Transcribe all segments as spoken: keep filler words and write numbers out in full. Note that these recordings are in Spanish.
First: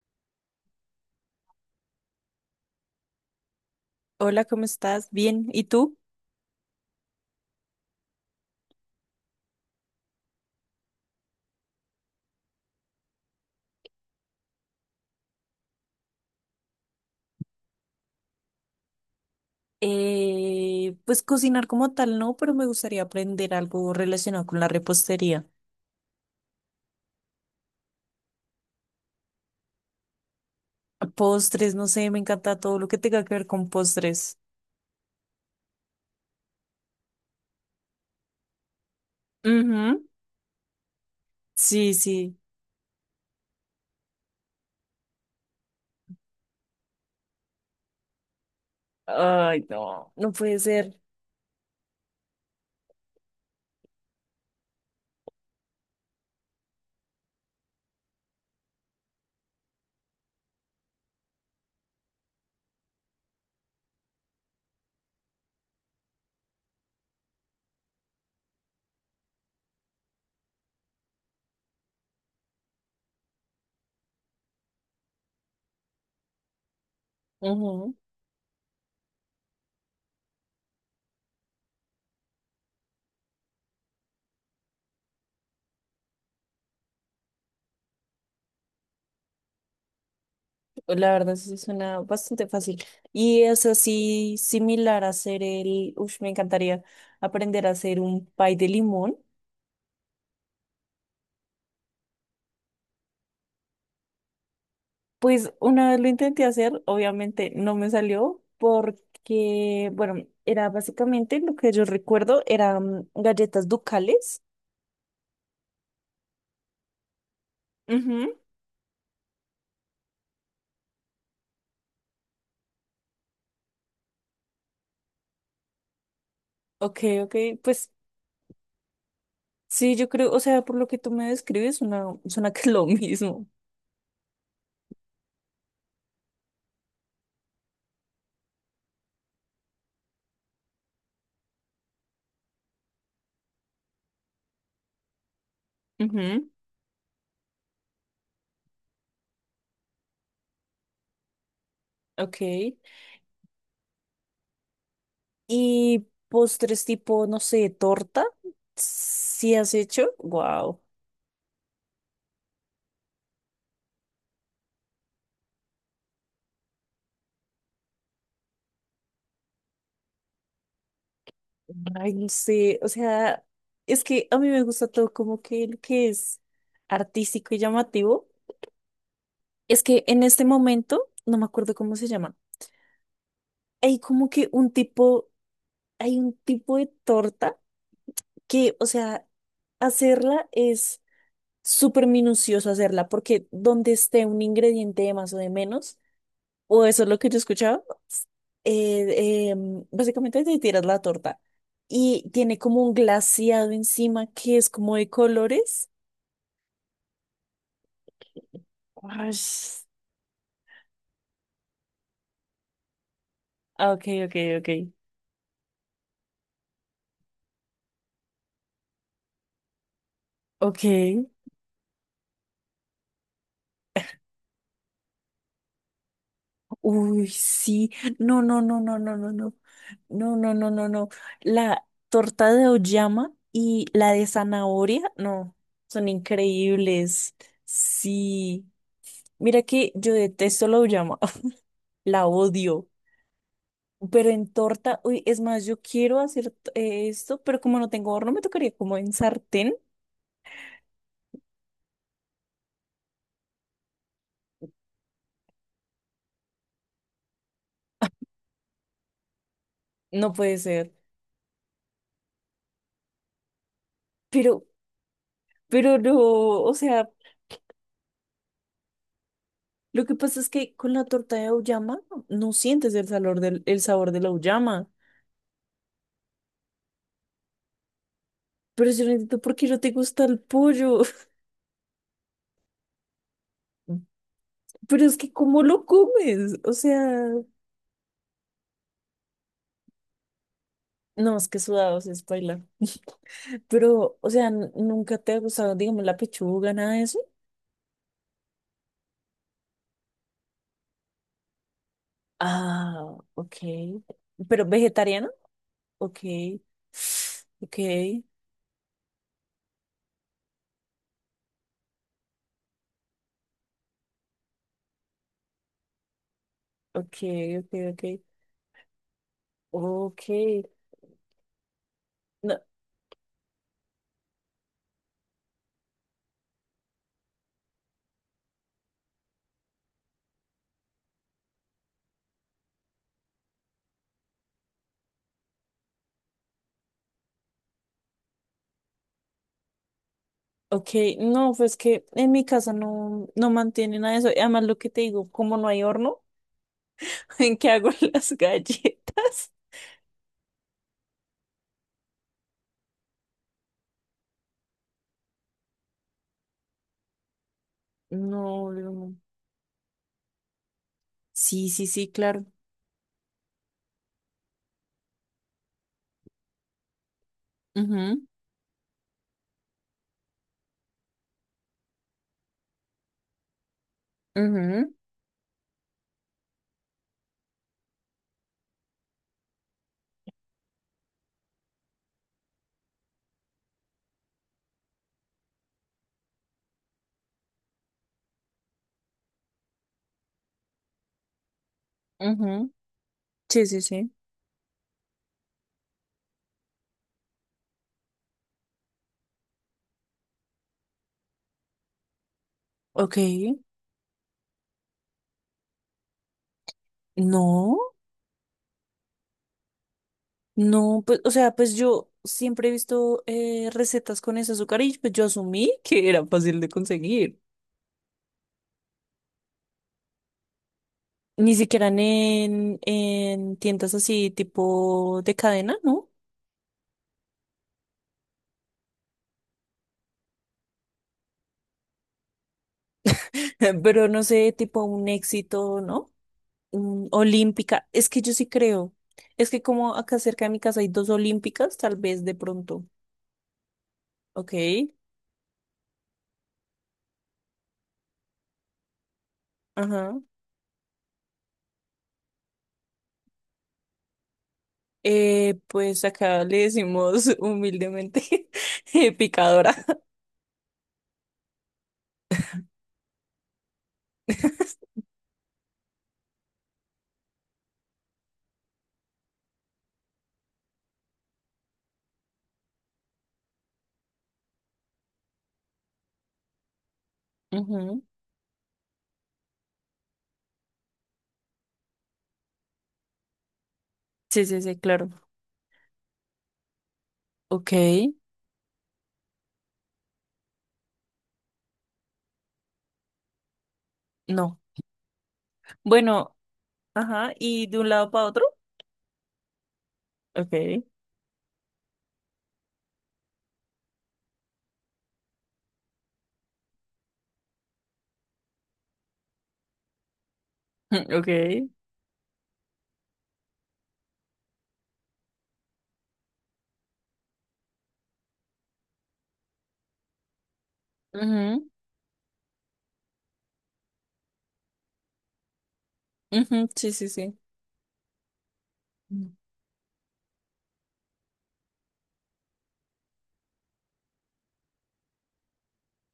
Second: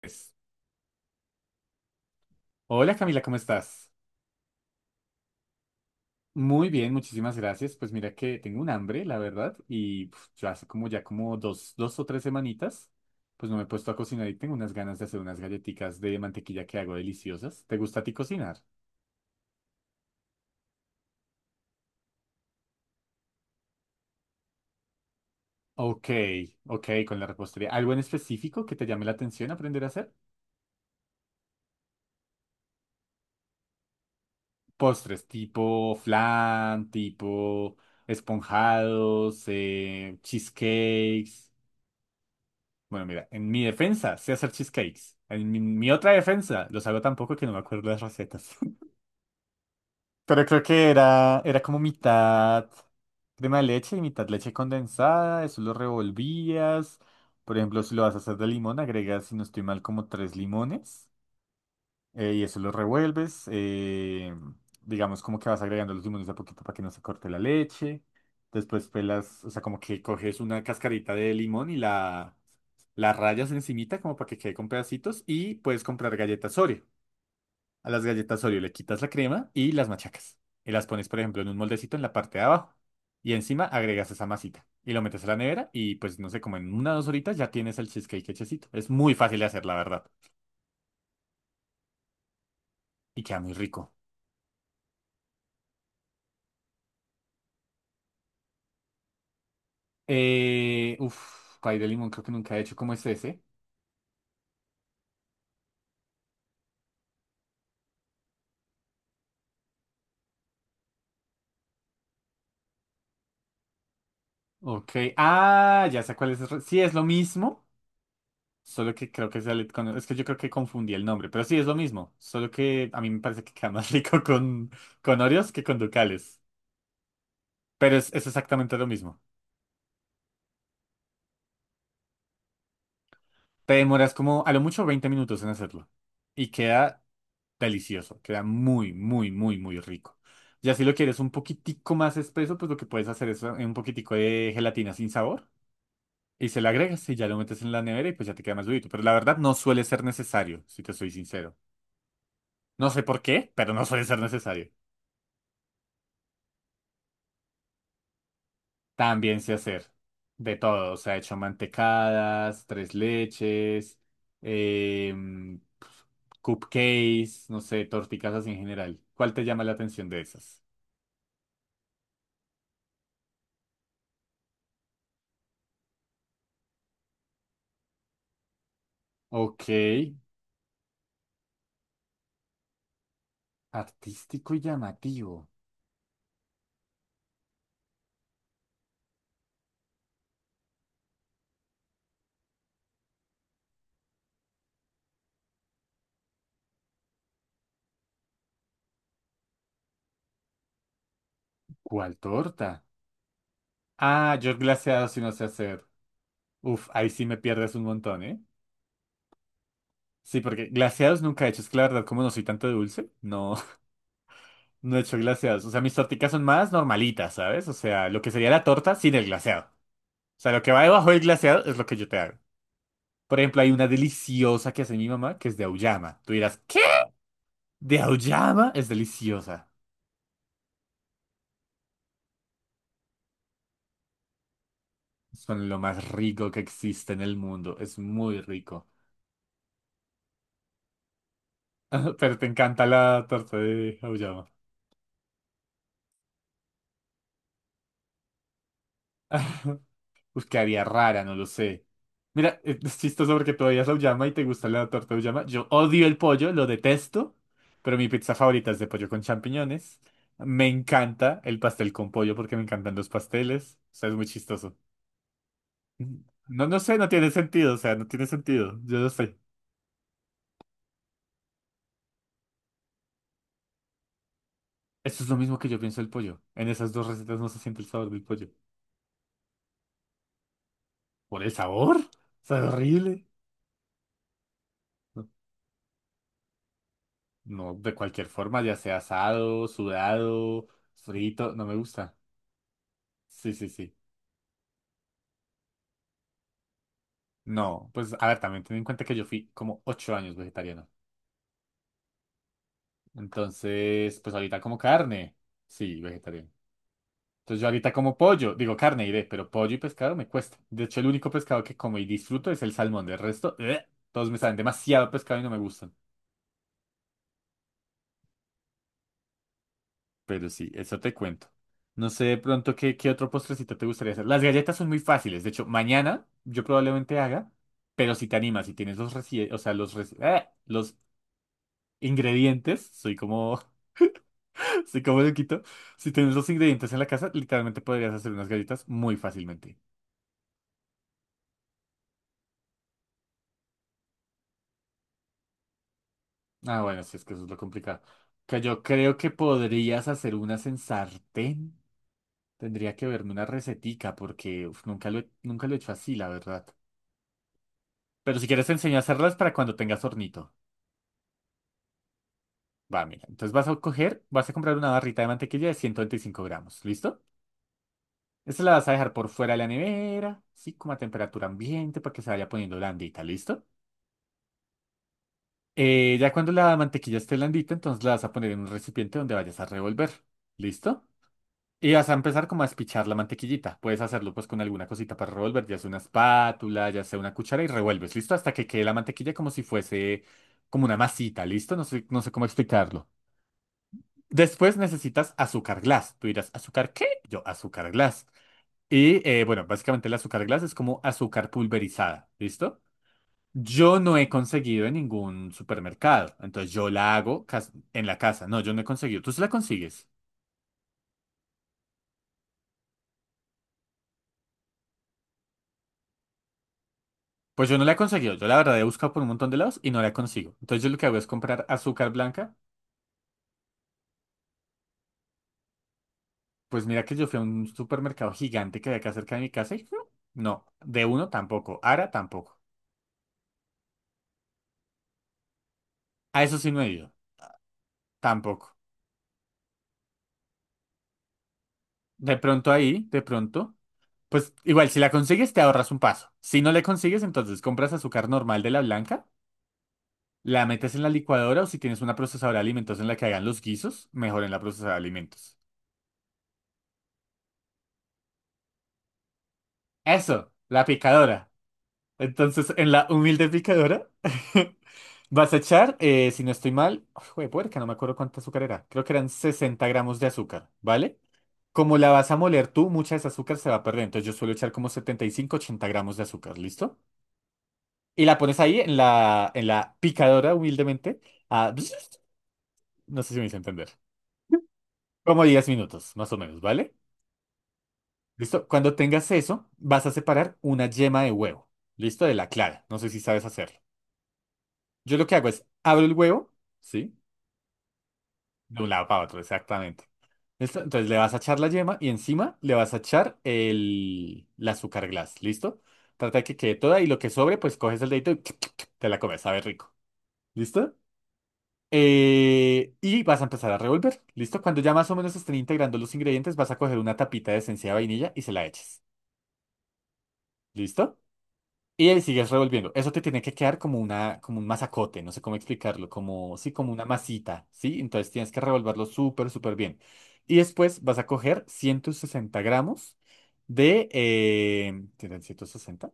Pues, hola Camila, ¿cómo estás? Hola, ¿cómo estás? Bien, ¿y tú? Muy bien, muchísimas gracias. Pues mira que tengo un hambre, la verdad, y puf, yo hace como ya como dos, dos o tres semanitas, pues no me he puesto a cocinar y tengo unas ganas de hacer unas galletitas de mantequilla que hago deliciosas. ¿Te gusta a ti cocinar? Eh, pues cocinar como tal no, pero me gustaría aprender algo relacionado con la repostería. Ok, ok, con la repostería. ¿Algo en específico que te llame la atención aprender a hacer? Postres, no sé, me encanta todo lo que tenga que ver con postres. Postres, tipo flan, tipo esponjados, Ujú. eh, cheesecakes. Sí, sí. Bueno, mira, en mi defensa sé hacer cheesecakes. En mi, mi otra defensa los hago tan poco que no me acuerdo las recetas. Ay, no, no Pero puede creo que ser. era, era como mitad crema de leche y mitad leche condensada. Eso lo revolvías. Por ejemplo, si lo vas a hacer de limón, agregas, si no estoy mal, como tres limones eh, y eso lo revuelves. Eh, digamos, como que vas agregando los limones de a poquito para que no se corte la leche. Después pelas, o sea, como que coges una cascarita de limón y la, la rayas encimita como para que quede con pedacitos. Y puedes comprar galletas Oreo. A Ujú. las galletas Oreo le quitas la crema y las machacas. Y las pones, por ejemplo, en un moldecito en la parte de abajo. Y encima agregas esa masita. Y lo metes a la nevera y pues no sé, como en una o dos horitas ya tienes el cheesecake hechecito. Es muy fácil de hacer, la verdad. La verdad sí suena bastante fácil. Y queda Y muy es rico. así similar a hacer el, uff, me encantaría aprender a hacer un pie de limón. Eh, uf, pay de limón creo que nunca he hecho. ¿Cómo es ese? Pues una vez lo intenté hacer, obviamente no me salió porque, bueno, era básicamente lo que yo recuerdo, eran galletas ducales. Ok. Ah, ya sé cuál es. Sí, es lo mismo. Ujú. Solo que creo que sale con... Es que yo creo que confundí el nombre. Pero sí, es lo mismo. Solo que a mí me parece que queda más rico con, con Oreos que con Ducales. Ok, ok, pues Pero es, es exactamente lo mismo. sí, yo creo, o sea, por lo que tú me describes, suena, suena que es lo mismo. Te demoras como a lo mucho veinte minutos en hacerlo. Y queda delicioso. Queda muy, muy, muy, muy rico. Ya si lo quieres un poquitico más espeso, pues lo que puedes hacer es eh, un poquitico de gelatina sin sabor. Ujú. Y se le agregas y ya lo metes en la nevera y pues ya te queda más durito. Pero la verdad no suele ser necesario, si te soy sincero. Ok. No sé por qué, pero no suele ser necesario. Y postres tipo, no sé, torta, También sé ¿si has hacer hecho? de Wow. todo. O sea, he hecho mantecadas, tres leches, em, cupcakes, no sé, torticasas en general. ¿Cuál te llama la atención de esas? Ay, no sé, o sea, es que a mí me gusta todo como que lo que es artístico y llamativo. Ok, Es que en este momento, no me acuerdo cómo se llama, hay como que artístico y un tipo, llamativo. hay un tipo de torta que, o sea, hacerla es súper minucioso hacerla, porque donde esté un ingrediente de más o de menos, o eso es lo que yo escuchaba, eh, em, básicamente te tiras la torta ¿Cuál y tiene como torta? un glaseado encima Ah, yo que es como glaseado de si no sé hacer. colores. Uf, ahí sí me pierdes un montón, ¿eh? Ush. Sí, porque glaseados nunca he hecho. Es que la verdad, como no soy tanto de dulce, no, Ah, ok, ok, ok. no he hecho glaseados. O sea, mis torticas son más normalitas, ¿sabes? O sea, lo que sería la torta sin el glaseado. O sea, lo que va Ok. debajo del glaseado es lo que yo te hago. Por ejemplo, hay una deliciosa que hace mi mamá que es de auyama. Tú dirás, ¿qué? Uy, sí. De No, no, auyama no, es no, no, no, no. deliciosa. No, no, no, no, no. La torta de oyama y la de zanahoria, no, Son lo son más rico que existe en el increíbles. mundo. Es muy Sí. rico. Mira que yo detesto la oyama, la Pero te encanta odio. la torta de Pero auyama. en torta, uy, es más, yo quiero hacer eh, esto, pero como no tengo horno, me tocaría como en sartén. Pues quedaría rara, no lo sé. Mira, eh, es chistoso porque tú odias la auyama y te gusta la torta de auyama. Yo odio el pollo, lo detesto, pero mi pizza favorita es de pollo con champiñones. No puede Me ser. encanta el pastel con pollo porque me encantan los pasteles. O sea, es muy Pero, chistoso. pero no, No, o no sé, no sea. tiene sentido, o sea, no tiene sentido. Yo lo sé. Lo que pasa es que con la torta de auyama no sientes el sabor del, el sabor de la auyama. Eso es lo mismo que yo pienso del pollo. En esas dos recetas no se siente el sabor del pollo. Pero yo no entiendo por qué no te gusta el pollo. ¿Por el sabor? Sabe horrible. Pero es No, que ¿cómo lo comes? O sea, no, de cualquier forma, ya sea asado, sudado, no, es frito, que no me sudados gusta. es bailar. Sí, sí, sí. Pero, o sea, n- ¿nunca te ha gustado, digamos, la pechuga, nada de eso? No, pues a ver, también ten en cuenta que yo fui como ocho años vegetariano. Ah, ok. Entonces, pues ahorita ¿Pero como vegetariana? carne. Sí, Ok. vegetariano. Entonces yo Ok, ahorita como pollo, digo carne iré, pero pollo y pescado me cuesta. De hecho, el único pescado que como y disfruto es el salmón. Del resto, ¡eh! todos me saben demasiado pescado y no me gustan. ok, ok, ok. Ok. Pero sí, eso te cuento. No sé de No, pronto qué, qué otro postrecito te gustaría hacer. Las galletas son muy fáciles. De hecho, mañana yo probablemente haga, pero si te animas, si tienes los reci- o sea, los, reci- ¡eh! los ingredientes, soy como así como lo quito, si tienes los ingredientes en la casa, literalmente podrías hacer unas galletas muy fácilmente. ok, no, pues que en mi casa no, no mantienen nada de eso. Y además, lo que te digo, como no hay horno, Ah, bueno, si es que eso es lo ¿en qué hago complicado. las Que yo creo que galletas? podrías hacer unas en sartén. Tendría que verme una recetica porque uf, nunca lo he, nunca lo he hecho así, la verdad. Pero si quieres No, te enseño a no. hacerlas para cuando tengas hornito. Sí, sí, sí, claro. Va, mira. Entonces vas a coger, vas a comprar una barrita de mantequilla de ciento veinticinco gramos. ¿Listo? Ujú, Esta la vas a dejar por fuera de la nevera, sí, como a temperatura ambiente para que se vaya poniendo blandita. ¿Listo? ujú, Eh, ya cuando la mantequilla esté blandita, entonces la vas a poner en un recipiente donde vayas a revolver. ¿Listo? Y vas a empezar como a espichar la mantequillita. Puedes hacerlo pues con alguna cosita para revolver, ya sea una espátula, ya sea una cuchara y revuelves, ¿listo? Hasta que quede la mantequilla como si fuese como una masita, ¿listo? No sé, no sé cómo ujú. explicarlo. Sí, sí, sí. Después necesitas azúcar glass. Tú dirás, ¿azúcar qué? Yo, azúcar glass. Y eh, bueno, básicamente el azúcar glass es como azúcar pulverizada, ¿listo? Ok. Yo no he conseguido en ningún supermercado, entonces yo la hago cas- No, en la casa. No, yo no he conseguido. ¿Tú se la consigues? no, pues, o sea, pues yo siempre he visto eh, recetas con ese azúcar y pues yo asumí que era fácil de conseguir. Pues yo no la he conseguido. Yo la verdad he buscado por un montón de lados y no la consigo. Entonces yo lo que hago es Ni comprar siquiera azúcar blanca. en, en tiendas así tipo de cadena, ¿no? Pues mira que yo fui a un supermercado gigante que había acá cerca de mi casa y mm, no, de uno tampoco, Ara tampoco. Pero no sé, tipo un éxito, ¿no? A eso sí no he Mm, ido, olímpica. Es que yo sí tampoco. creo. Es que como acá cerca de mi casa hay dos olímpicas, tal vez de De pronto pronto. ahí, de pronto, Ok. pues igual si la consigues te ahorras un paso. Si no le consigues, entonces compras azúcar normal de la blanca. Ajá. La metes en la licuadora o si tienes una procesadora de alimentos en la que hagan los guisos, mejor en la procesadora de alimentos. Eh, pues acá le decimos humildemente eh, picadora. Eso, la picadora. Entonces, en la humilde picadora, vas a echar, eh, si no estoy mal, de puerca, no me acuerdo cuánta azúcar era. Creo que eran sesenta gramos de azúcar, ¿vale? Como la vas a moler tú, mucha de esa azúcar se va a perder. Entonces, yo suelo echar como setenta y cinco ochenta gramos de azúcar, ¿listo? Ujú. Y la pones ahí en la, en la picadora, humildemente, a... No sé si me hice entender. Sí, sí, sí, claro. Como diez minutos, más o menos, ¿vale? Ok. ¿Listo? Cuando tengas eso, vas a separar una yema de huevo. ¿Listo? De la clara. No sé si sabes hacerlo. No. Yo lo que hago es abro el Bueno, huevo, ¿sí? ajá. ¿Y de un lado para otro? De un lado para otro, exactamente. ¿Listo? Ok. Entonces le vas a echar la yema y encima le vas a echar el, el azúcar glass. ¿Listo? Trata de que quede toda y lo que sobre, pues coges el dedito y te la comes. Sabe rico. ¿Listo? Ok. Eh, y vas a empezar a revolver. ¿Listo? Cuando ya más o menos estén integrando los ingredientes, vas a coger una tapita de esencia de vainilla y se la eches. ¿Listo? Ujú, Y ahí sigues revolviendo. Eso te tiene que quedar como una, como un masacote, no sé cómo explicarlo, como, ujú, sí, sí, como una sí, sí. masita, ¿sí? Entonces tienes que revolverlo Mm. súper, súper bien. Y después vas a coger ciento sesenta gramos de... Eh, ¿tienen ciento sesenta?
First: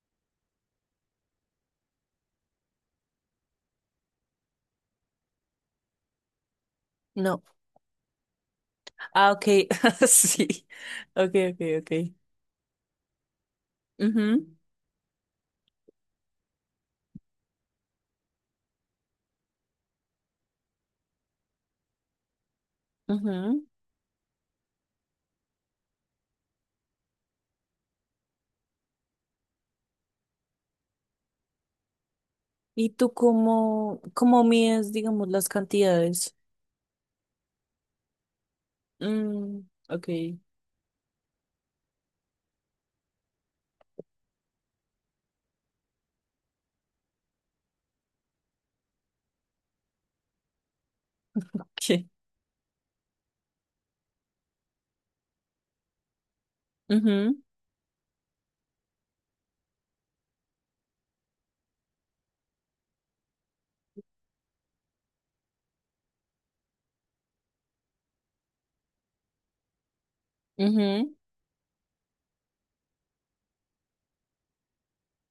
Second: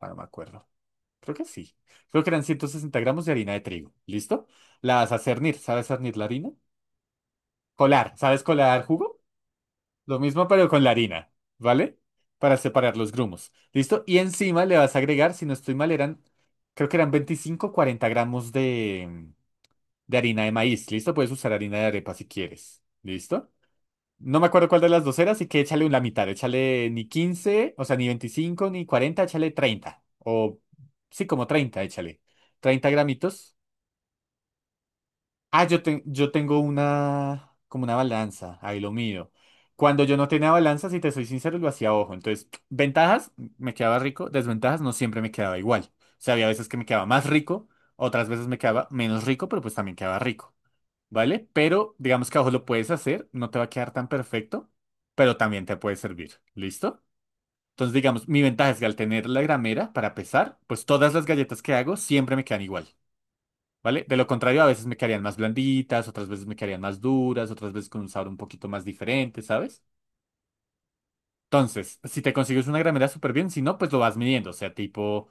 Ah, no me acuerdo. Creo que sí. Creo que eran ciento sesenta gramos de harina de trigo. ¿Listo? La vas a cernir. ¿Sabes cernir la harina? No. Colar. ¿Sabes colar jugo? Ah, ok. Lo mismo Sí. pero con la harina, Ok, ok, ok. ¿vale? Para separar los grumos. ¿Listo? Y Ujú, encima le vas a agregar, si no estoy mal, eran, creo que eran veinticinco o cuarenta gramos de, de, harina de maíz. ¿Listo? Puedes usar harina de arepa si quieres. ¿Listo? ujú. No me acuerdo cuál de las dos era, así que échale la mitad. Échale ni quince, o sea, ni veinticinco ni cuarenta, échale treinta. O sí, como treinta. Échale treinta ¿Y tú gramitos cómo, cómo mides, digamos, las Ah, yo, te- yo cantidades? tengo una, como una balanza, ahí lo mío. Mm, Cuando ok. yo no tenía balanza, si te soy sincero, lo hacía a ojo. Entonces, ventajas, me quedaba rico, desventajas, no siempre me quedaba igual. O sea, había veces que me quedaba más rico, otras veces me quedaba menos rico, pero pues también quedaba rico, ¿vale? Pero Sí. digamos que a ojo lo puedes hacer, no te va a quedar tan perfecto, pero también te puede servir, ¿listo? Ujú, Entonces, digamos, mi ventaja es que al tener la gramera para pesar, pues todas las galletas que hago siempre me quedan igual. ¿Vale? De lo contrario, a veces me quedarían más blanditas, otras veces me quedarían más duras, otras veces con un sabor un poquito más diferente, ¿sabes? ujú, Entonces, si te consigues una gramera súper bien, si no, pues lo vas midiendo. O sea, tipo,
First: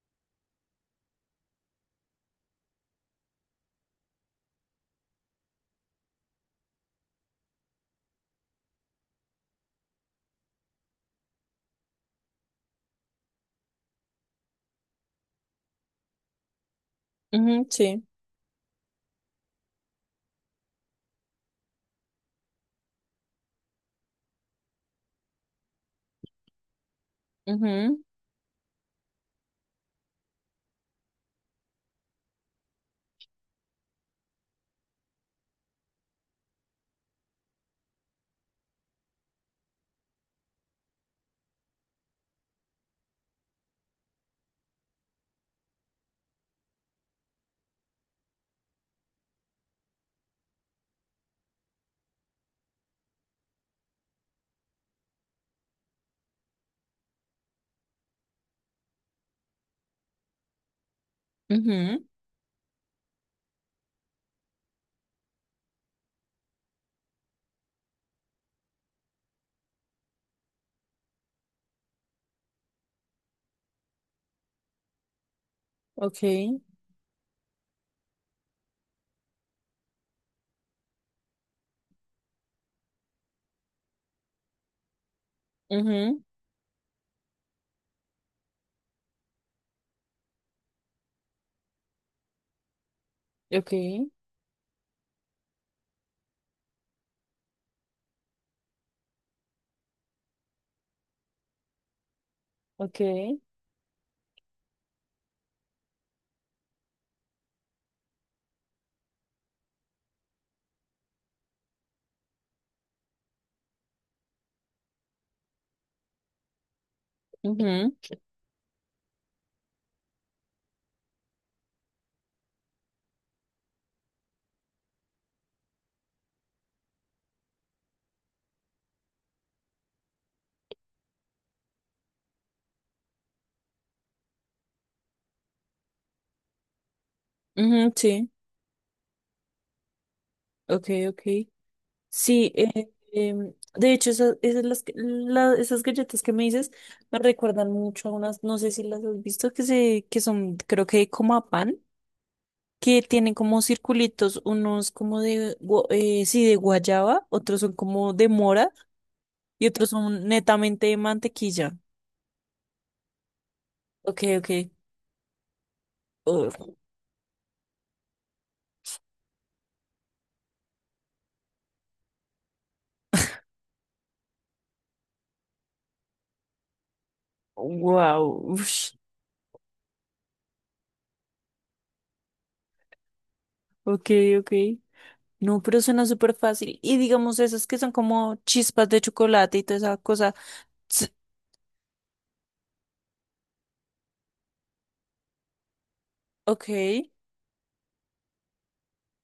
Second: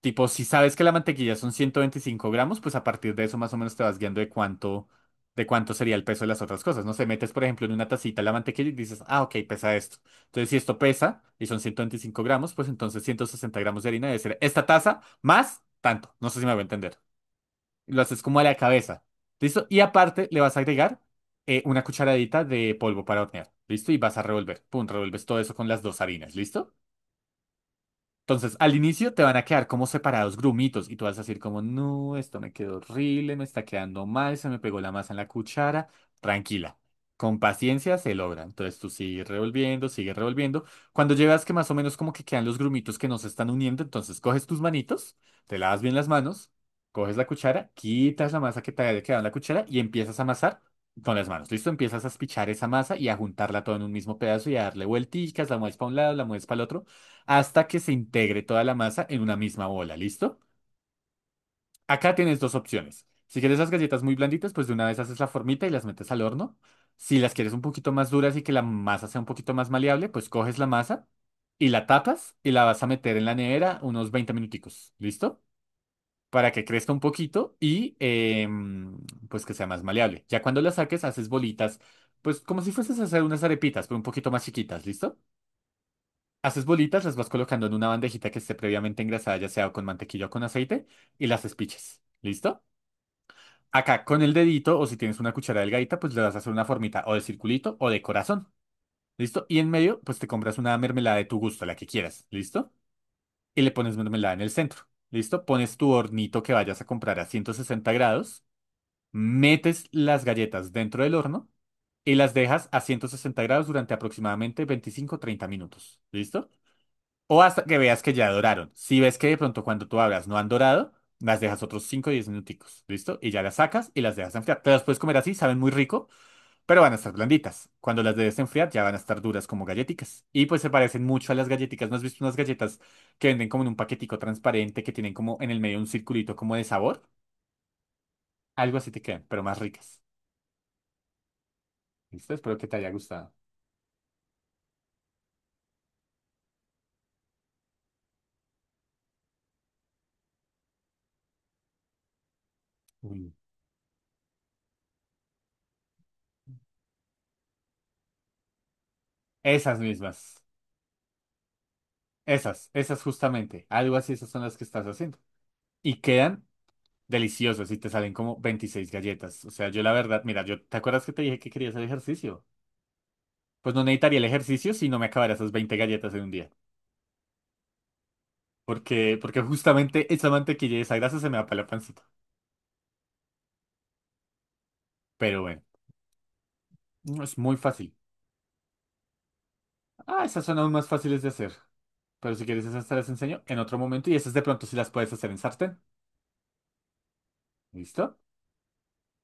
tipo, si sabes que la mantequilla son ciento veinticinco gramos, pues a partir de eso más o menos te vas guiando de cuánto, de cuánto sería el peso de las otras cosas. No sé, metes, por ejemplo, en una tacita la mantequilla y dices, ah, ok, pesa esto. Entonces, si esto pesa y son ciento veinticinco gramos, pues entonces ciento sesenta gramos de harina debe ser esta taza más tanto. No sé si me voy a entender. ujú, Lo sí. haces como a la cabeza. ¿Listo? Y aparte le vas a agregar eh, una cucharadita de polvo para hornear. ¿Listo? Y vas a revolver. Pum, revuelves todo eso con las dos harinas. ¿Listo? Ujú, Entonces, al inicio te van a quedar como separados grumitos y tú vas a decir como, no, esto me quedó horrible, me está quedando mal, se me pegó la masa en la cuchara. Tranquila, con paciencia se logra. Entonces tú sigues revolviendo, sigues revolviendo. Cuando llegas que más o menos como que quedan los grumitos que no se están uniendo, entonces coges tus manitos, te lavas bien las manos, coges la cuchara, quitas la masa que te haya quedado en la cuchara y empiezas a amasar con las manos. ¿Listo? Empiezas a espichar esa masa y a juntarla todo en un mismo pedazo y a darle vuelticas, la mueves para un lado, la mueves para el otro hasta que se integre toda la masa en una misma bola, ¿listo? ujú, Acá tienes dos opciones. Si quieres las galletas muy blanditas, pues de una vez haces la formita y las metes al horno. Si las quieres un poquito más duras y que la masa sea un poquito más maleable, pues coges la masa y la tapas y la vas a meter en la nevera unos veinte minuticos, ¿listo? ok. Para que crezca un poquito y em, pues que sea más maleable. Ya cuando la saques, haces bolitas, pues como si fueses a hacer unas arepitas, pero un poquito más chiquitas, ¿listo? Ujú, Haces bolitas, las vas colocando en una bandejita que esté previamente engrasada, ya sea con mantequilla o con aceite, y las espiches. ¿Listo? ok, Acá con el dedito, o si tienes una cuchara delgadita, pues le vas a hacer una formita o de circulito o de corazón. ¿Listo? Y en medio, pues te compras una mermelada de tu gusto, la que quieras. ¿Listo? ok. Y le pones mermelada en el centro. ¿Listo? Pones tu hornito que vayas a comprar a ciento sesenta grados, metes las galletas dentro del horno y las dejas a ciento sesenta grados durante aproximadamente veinticinco treinta minutos. ¿Listo? O hasta que Ujú, veas que ya doraron. Si ves que de pronto cuando tú abras no han dorado, las dejas otros cinco o diez minuticos, ¿listo? Y ya las sacas y las dejas enfriar. Te las puedes comer así, saben muy rico, pero van a estar blanditas. Cuando las debes enfriar ya van a estar duras como galletitas. Y pues se parecen mucho a las galletitas. ¿No has visto unas galletas que venden como en un paquetico transparente que tienen como en el medio un circulito como de sabor? ujú, sí. Algo así te quedan, pero más ricas. Ok, ok. ¿Listo? Sí, Espero que te eh, haya gustado. em, de hecho, esas, esas, las que- la- esas galletas que me dices me recuerdan mucho a unas, no sé si las has visto, que se, que son, creo que como a pan, que Uy. tienen como circulitos, unos como de, gua- eh, sí, de guayaba, otros son como de mora y Esas otros son mismas. netamente de mantequilla. Esas, esas justamente. Algo así, Ok, esas son ok. las que estás haciendo. Y quedan deliciosos y te salen como veintiséis galletas. O sea, yo la verdad, mira, yo, ¿te acuerdas que te dije que quería hacer ejercicio? Pues no necesitaría el ejercicio si no me acabara esas veinte galletas en un día. Wow. Porque, porque justamente esa mantequilla y esa grasa se me va para la pancita. Ok, ok. Pero No, bueno, pero suena súper fácil. Y no, es digamos muy esas que son fácil. como chispas de chocolate y toda esa Ah, cosa. esas son aún más Ts- fáciles de hacer. Pero si quieres esas te las enseño en otro momento y esas de pronto sí las puedes hacer en sartén. Ok, ¿Listo?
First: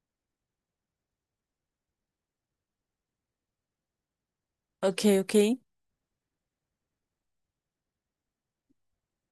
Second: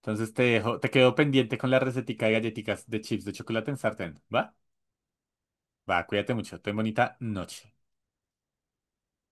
Entonces te dejo, te quedo pendiente con la recetica de galletitas de chips de chocolate en sartén. ¿Va? ok, ok. Va, cuídate mucho. Ten bonita noche.